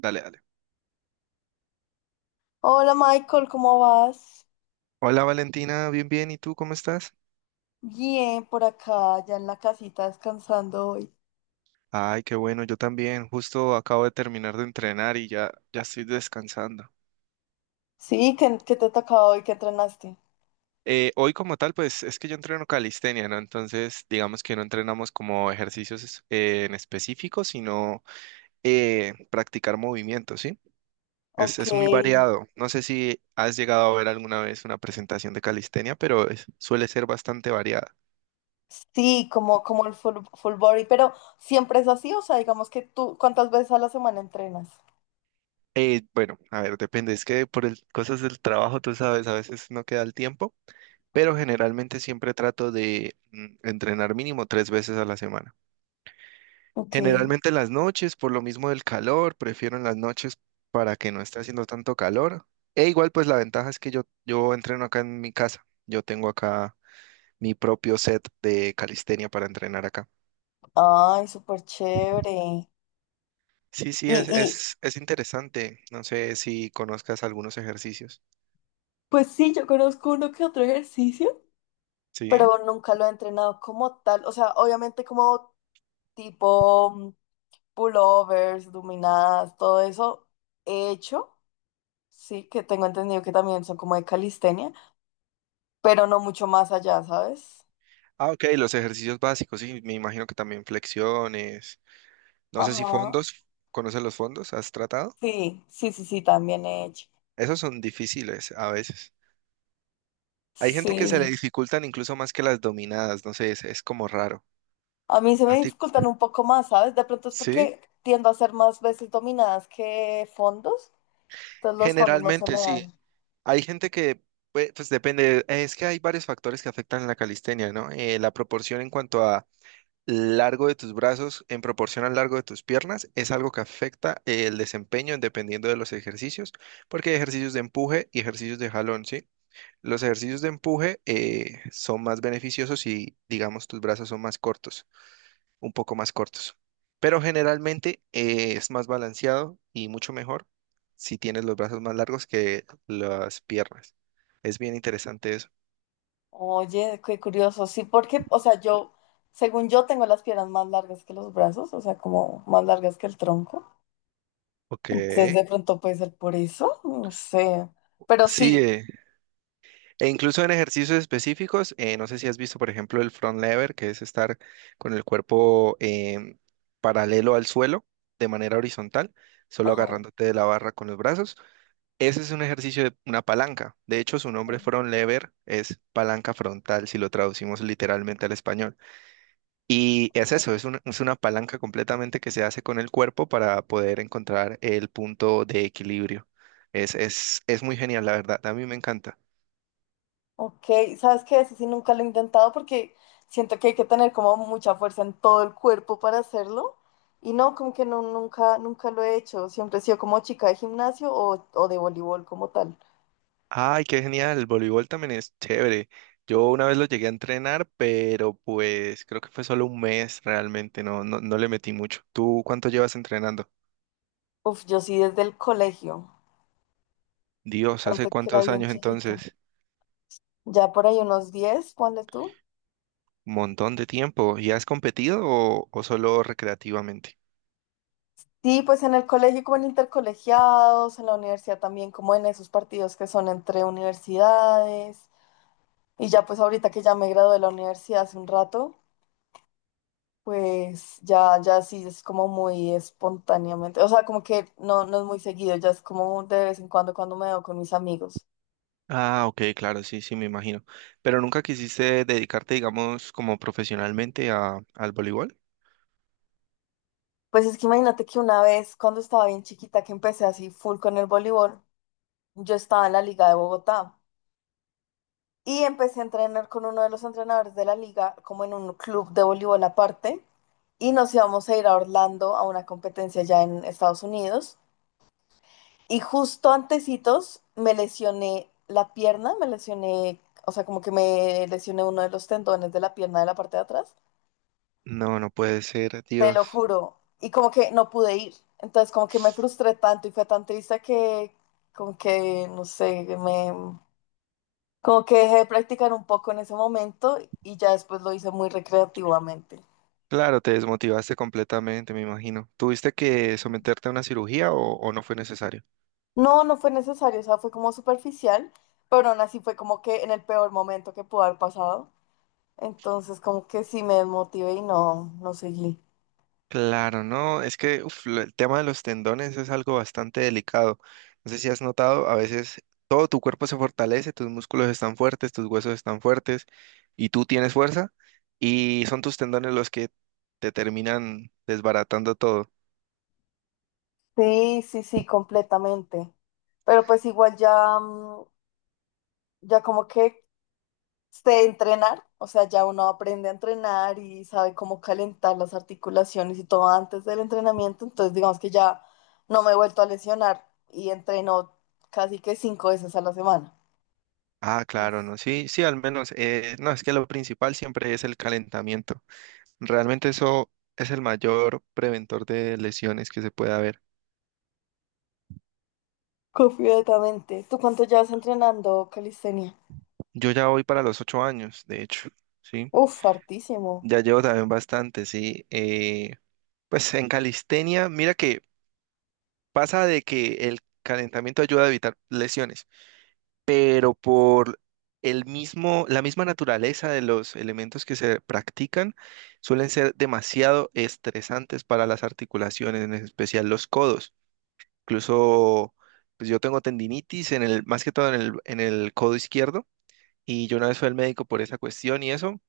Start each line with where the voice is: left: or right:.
right: Dale, dale.
left: Hola Michael, ¿cómo vas?
right: Hola Valentina, bien, bien. ¿Y tú cómo estás?
left: Bien, por acá, ya en la casita descansando hoy.
right: Ay, qué bueno, yo también. Justo acabo de terminar de entrenar y ya, ya estoy descansando.
left: Sí, ¿qué te tocaba hoy? ¿Qué entrenaste?
right: Hoy como tal, pues es que yo entreno calistenia, ¿no? Entonces, digamos que no entrenamos como ejercicios en específico, sino practicar movimientos, ¿sí? Es,
left: Ok,
right: es muy variado. No sé si has llegado a ver alguna vez una presentación de calistenia, pero suele ser bastante variada.
left: sí, como el full body, pero ¿siempre es así? O sea, digamos que tú, ¿cuántas veces a la semana entrenas?
right: Bueno, a ver, depende. Es que cosas del trabajo, tú sabes, a veces no queda el tiempo. Pero generalmente siempre trato de entrenar mínimo 3 veces a la semana.
left: Ok,
right: Generalmente en las noches, por lo mismo del calor, prefiero en las noches para que no esté haciendo tanto calor. E igual, pues la ventaja es que yo entreno acá en mi casa. Yo tengo acá mi propio set de calistenia para entrenar acá.
left: ay, súper chévere.
right: Sí, sí,
left: Y,
right: es,
left: y
right: es, es interesante. No sé si conozcas algunos ejercicios.
left: pues sí, yo conozco uno que otro ejercicio,
right: Sí.
left: pero nunca lo he entrenado como tal. O sea, obviamente como tipo pullovers, luminadas, todo eso hecho, sí, que tengo entendido que también son como de calistenia, pero no mucho más allá, ¿sabes?
right: Ah, ok, los ejercicios básicos, sí, me imagino que también flexiones. No sé si
left: Ajá.
right: fondos, ¿conoces los fondos? ¿Has tratado?
left: Sí, sí, sí, sí, también he hecho.
right: Esos son difíciles a veces. Hay gente que se le
left: Sí.
right: dificultan incluso más que las dominadas, no sé, es como raro.
left: A mí se
right: ¿A
left: me
right: ti?
left: dificultan un poco más, ¿sabes? De pronto es
right: ¿Sí?
left: porque tiendo a hacer más veces dominadas que fondos, entonces los fondos no se
right: Generalmente
left: me
right: sí.
left: dan.
right: Hay gente que, pues, depende, es que hay varios factores que afectan la calistenia, ¿no? La proporción en cuanto a largo de tus brazos en proporción al largo de tus piernas es algo que afecta el desempeño dependiendo de los ejercicios, porque hay ejercicios de empuje y ejercicios de jalón, ¿sí? Los ejercicios de empuje son más beneficiosos si, digamos, tus brazos son más cortos. Un poco más cortos. Pero generalmente es más balanceado y mucho mejor si tienes los brazos más largos que las piernas. Es bien interesante eso.
left: Oye, qué curioso. Sí, porque, o sea, yo, según yo, tengo las piernas más largas que los brazos, o sea, como más largas que el tronco.
right: Ok.
left: Entonces de pronto puede ser por eso, no sé. Pero
right: Sí,
left: sí.
right: e incluso en ejercicios específicos, no sé si has visto, por ejemplo, el front lever, que es estar con el cuerpo paralelo al suelo de manera horizontal, solo
left: Ajá.
right: agarrándote de la barra con los brazos. Ese es un ejercicio de una palanca. De hecho, su nombre front lever es palanca frontal, si lo traducimos literalmente al español. Y es eso, es una palanca completamente que se hace con el cuerpo para poder encontrar el punto de equilibrio. Es muy genial, la verdad. A mí me encanta.
left: Ok, ¿sabes qué? Eso sí nunca lo he intentado porque siento que hay que tener como mucha fuerza en todo el cuerpo para hacerlo. Y no, como que no, nunca, nunca lo he hecho. Siempre he sido como chica de gimnasio o de voleibol como tal.
right: Ay, qué genial. El voleibol también es chévere. Yo una vez lo llegué a entrenar, pero pues creo que fue solo un mes realmente. No, no, no le metí mucho. ¿Tú cuánto llevas entrenando?
left: Uf, yo sí desde el colegio.
right: Dios, ¿hace
left: Desde que era
right: cuántos
left: bien
right: años
left: chiquita.
right: entonces?
left: Ya por ahí unos 10 ponle tú.
right: Montón de tiempo. ¿Y has competido o solo recreativamente?
left: Sí, pues en el colegio como en intercolegiados, en la universidad también como en esos partidos que son entre universidades. Y ya pues ahorita que ya me gradué de la universidad hace un rato, pues ya sí es como muy espontáneamente. O sea, como que no, no es muy seguido, ya es como de vez en cuando cuando me veo con mis amigos.
right: Ah, ok, claro, sí, sí, me imagino. Pero nunca quisiste dedicarte, digamos, como profesionalmente al voleibol.
left: Pues es que imagínate que una vez cuando estaba bien chiquita que empecé así full con el voleibol, yo estaba en la Liga de Bogotá. Y empecé a entrenar con uno de los entrenadores de la liga, como en un club de voleibol aparte, y nos íbamos a ir a Orlando a una competencia ya en Estados Unidos. Y justo antecitos me lesioné la pierna, o sea, como que me lesioné uno de los tendones de la pierna de la parte de atrás,
right: No, no puede ser,
left: te lo
right: Dios.
left: juro, y como que no pude ir. Entonces como que me frustré tanto y fue tan triste que como que, no sé. Como que dejé de practicar un poco en ese momento y ya después lo hice muy recreativamente.
right: Claro, te desmotivaste completamente, me imagino. ¿Tuviste que someterte a una cirugía o no fue necesario?
left: No, no fue necesario, o sea, fue como superficial, pero aún así fue como que en el peor momento que pudo haber pasado. Entonces como que sí me desmotivé y no, no seguí.
right: Claro, no, es que uf, el tema de los tendones es algo bastante delicado. No sé si has notado, a veces todo tu cuerpo se fortalece, tus músculos están fuertes, tus huesos están fuertes y tú tienes fuerza y son tus tendones los que te terminan desbaratando todo.
left: Sí, sí, sí, completamente. Pero pues igual ya como que sé entrenar, o sea, ya uno aprende a entrenar y sabe cómo calentar las articulaciones y todo antes del entrenamiento, entonces digamos que ya no me he vuelto a lesionar y entreno casi que 5 veces a la semana.
right: Ah, claro, no, sí, sí, al menos, no, es que lo principal siempre es el calentamiento. Realmente eso es el mayor preventor de lesiones que se puede haber.
left: Completamente. ¿Tú cuánto llevas entrenando calistenia?
right: Yo ya voy para los 8 años, de hecho, sí.
left: Uf, hartísimo.
right: Ya llevo también bastante, sí. Pues en calistenia, mira que pasa de que el calentamiento ayuda a evitar lesiones, pero por el mismo, la misma naturaleza de los elementos que se practican suelen ser demasiado estresantes para las articulaciones, en especial los codos. Incluso, pues yo tengo tendinitis más que todo en el codo izquierdo, y yo una vez fui al médico por esa cuestión y eso,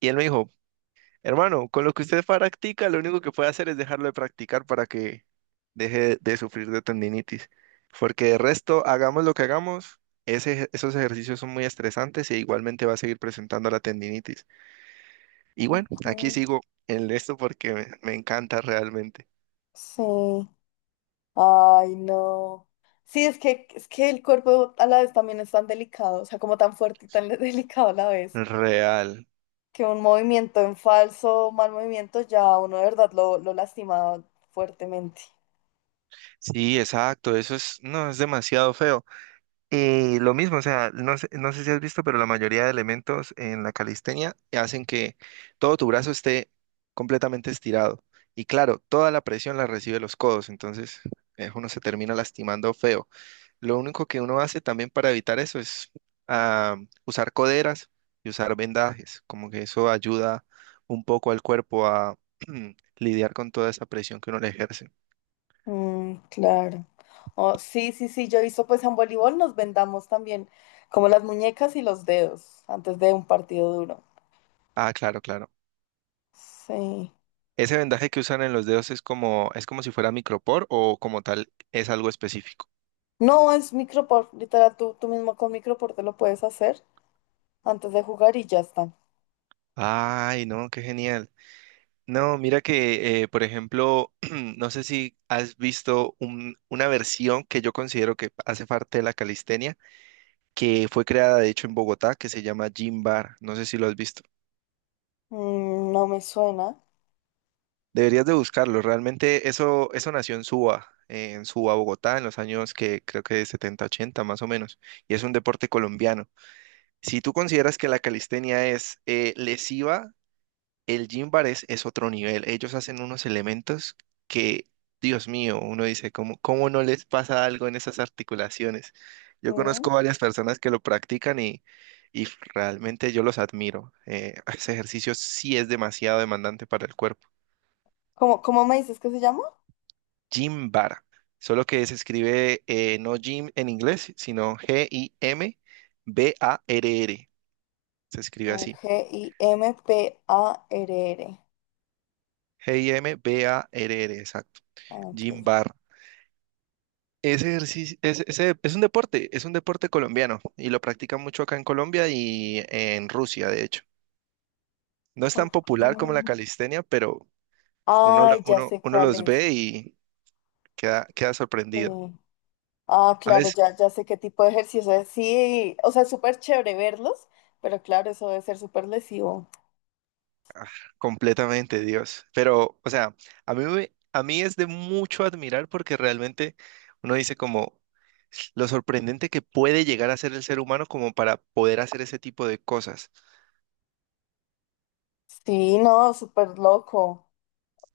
right: y él me dijo, Hermano, con lo que usted practica, lo único que puede hacer es dejarlo de practicar para que deje de sufrir de tendinitis. Porque de resto, hagamos lo que hagamos, esos ejercicios son muy estresantes e igualmente va a seguir presentando la tendinitis. Y bueno, aquí
left: Mm.
right: sigo en esto porque me encanta realmente.
left: Sí. Ay, no. Sí, es que el cuerpo a la vez también es tan delicado, o sea, como tan fuerte y tan delicado a la vez.
right: Real.
left: Que un movimiento en falso, mal movimiento, ya uno de verdad lo lastima fuertemente.
right: Sí, exacto, eso es, no, es demasiado feo. Y lo mismo, o sea, no sé si has visto, pero la mayoría de elementos en la calistenia hacen que todo tu brazo esté completamente estirado. Y claro, toda la presión la recibe los codos, entonces uno se termina lastimando feo. Lo único que uno hace también para evitar eso es ah, usar coderas y usar vendajes, como que eso ayuda un poco al cuerpo a lidiar con toda esa presión que uno le ejerce.
left: Mm, claro. Oh, sí, sí, sí, yo he visto pues en voleibol nos vendamos también como las muñecas y los dedos antes de un partido duro.
right: Ah, claro, claro.
left: Sí.
right: ¿Ese vendaje que usan en los dedos es como si fuera micropor o como tal es algo específico?
left: No, es micropor, literal, tú mismo con micropor te lo puedes hacer antes de jugar y ya está.
right: Ay, no, qué genial. No, mira que, por ejemplo, no sé si has visto una versión que yo considero que hace parte de la calistenia, que fue creada de hecho en Bogotá, que se llama Gym Bar. No sé si lo has visto.
left: Mm, no me suena.
right: Deberías de buscarlo. Realmente eso nació en Suba, Bogotá, en los años que creo que de 70, 80 más o menos. Y es un deporte colombiano. Si tú consideras que la calistenia es lesiva, el gym bar es otro nivel. Ellos hacen unos elementos que, Dios mío, uno dice, ¿cómo no les pasa algo en esas articulaciones? Yo
left: Mm.
right: conozco varias personas que lo practican y realmente yo los admiro. Ese ejercicio sí es demasiado demandante para el cuerpo.
left: ¿Cómo me dices que se llama?
right: Gym bar, solo que se escribe no gym en inglés, sino Gimbarr. Se escribe
left: A
right: así.
left: ver, GIMPARR.
right: Gimbarr, exacto.
left: Ok.
right: Gym bar. Ese ejercicio es un deporte colombiano y lo practican mucho acá en Colombia y en Rusia, de hecho. No es tan
left: Ok.
right: popular como la calistenia, pero uno, lo-
left: Ay, ya
right: uno,
left: sé
right: uno
left: cuál
right: los
left: es.
right: ve y queda
left: Sí.
right: sorprendido.
left: Ah,
right: A
left: claro,
right: veces,
left: ya sé qué tipo de ejercicio es. Sí, o sea, es súper chévere verlos, pero claro, eso debe ser súper lesivo.
right: completamente, Dios. Pero, o sea, a mí es de mucho admirar porque realmente uno dice como lo sorprendente que puede llegar a ser el ser humano como para poder hacer ese tipo de cosas.
left: Sí, no, súper loco.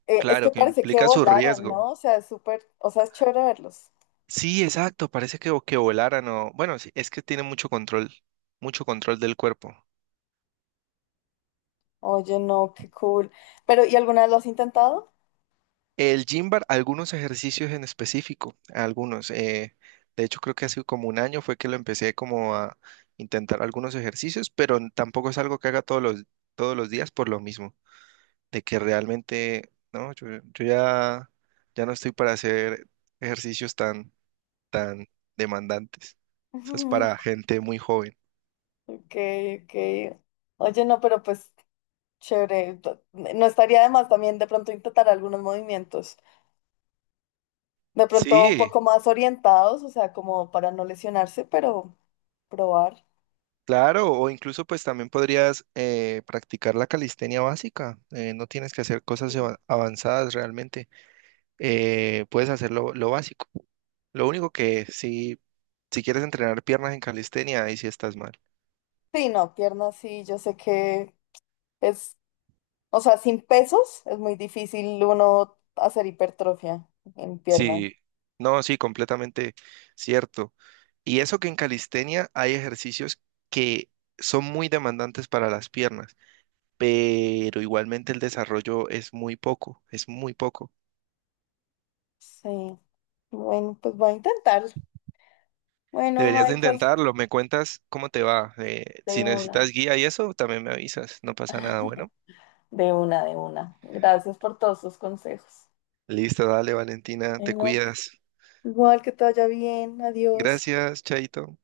left: Es que
right: Claro, que
left: parece que
right: implica su
left: volaran,
right: riesgo.
left: ¿no? O sea, es súper, o sea, es chévere verlos.
right: Sí, exacto, parece que volaran o... Bueno, sí, es que tiene mucho control del cuerpo.
left: Oye, no, qué cool. Pero ¿y alguna vez lo has intentado?
right: El gym bar, algunos ejercicios en específico, algunos. De hecho, creo que hace como un año fue que lo empecé como a intentar algunos ejercicios, pero tampoco es algo que haga todos los días por lo mismo, de que realmente, no, yo ya, ya no estoy para hacer ejercicios tan, tan demandantes. Eso es para gente muy joven.
left: Ok, ok. Oye, no, pero pues chévere. No estaría de más también de pronto intentar algunos movimientos. De pronto un
right: Sí,
left: poco más orientados, o sea, como para no lesionarse, pero probar.
right: claro, o incluso pues también podrías practicar la calistenia básica. No tienes que hacer cosas
left: Sí.
right: avanzadas realmente. Puedes hacer lo básico. Lo único que si quieres entrenar piernas en calistenia, ahí sí estás mal.
left: Sí, no, piernas sí, yo sé que es, o sea, sin pesos es muy difícil uno hacer hipertrofia en pierna.
right: Sí, no, sí, completamente cierto. Y eso que en calistenia hay ejercicios que son muy demandantes para las piernas, pero igualmente el desarrollo es muy poco, es muy poco.
left: Sí, bueno, pues voy a intentar. Bueno,
right: Deberías de
left: Michael,
right: intentarlo. Me cuentas cómo te va.
left: de
right: Si necesitas
left: una,
right: guía y eso, también me avisas. No pasa nada. Bueno,
left: de una, de una. Gracias por todos tus consejos.
right: listo, dale, Valentina. Te
left: Bueno,
right: cuidas.
left: igual que te vaya bien, adiós.
right: Gracias, Chaito.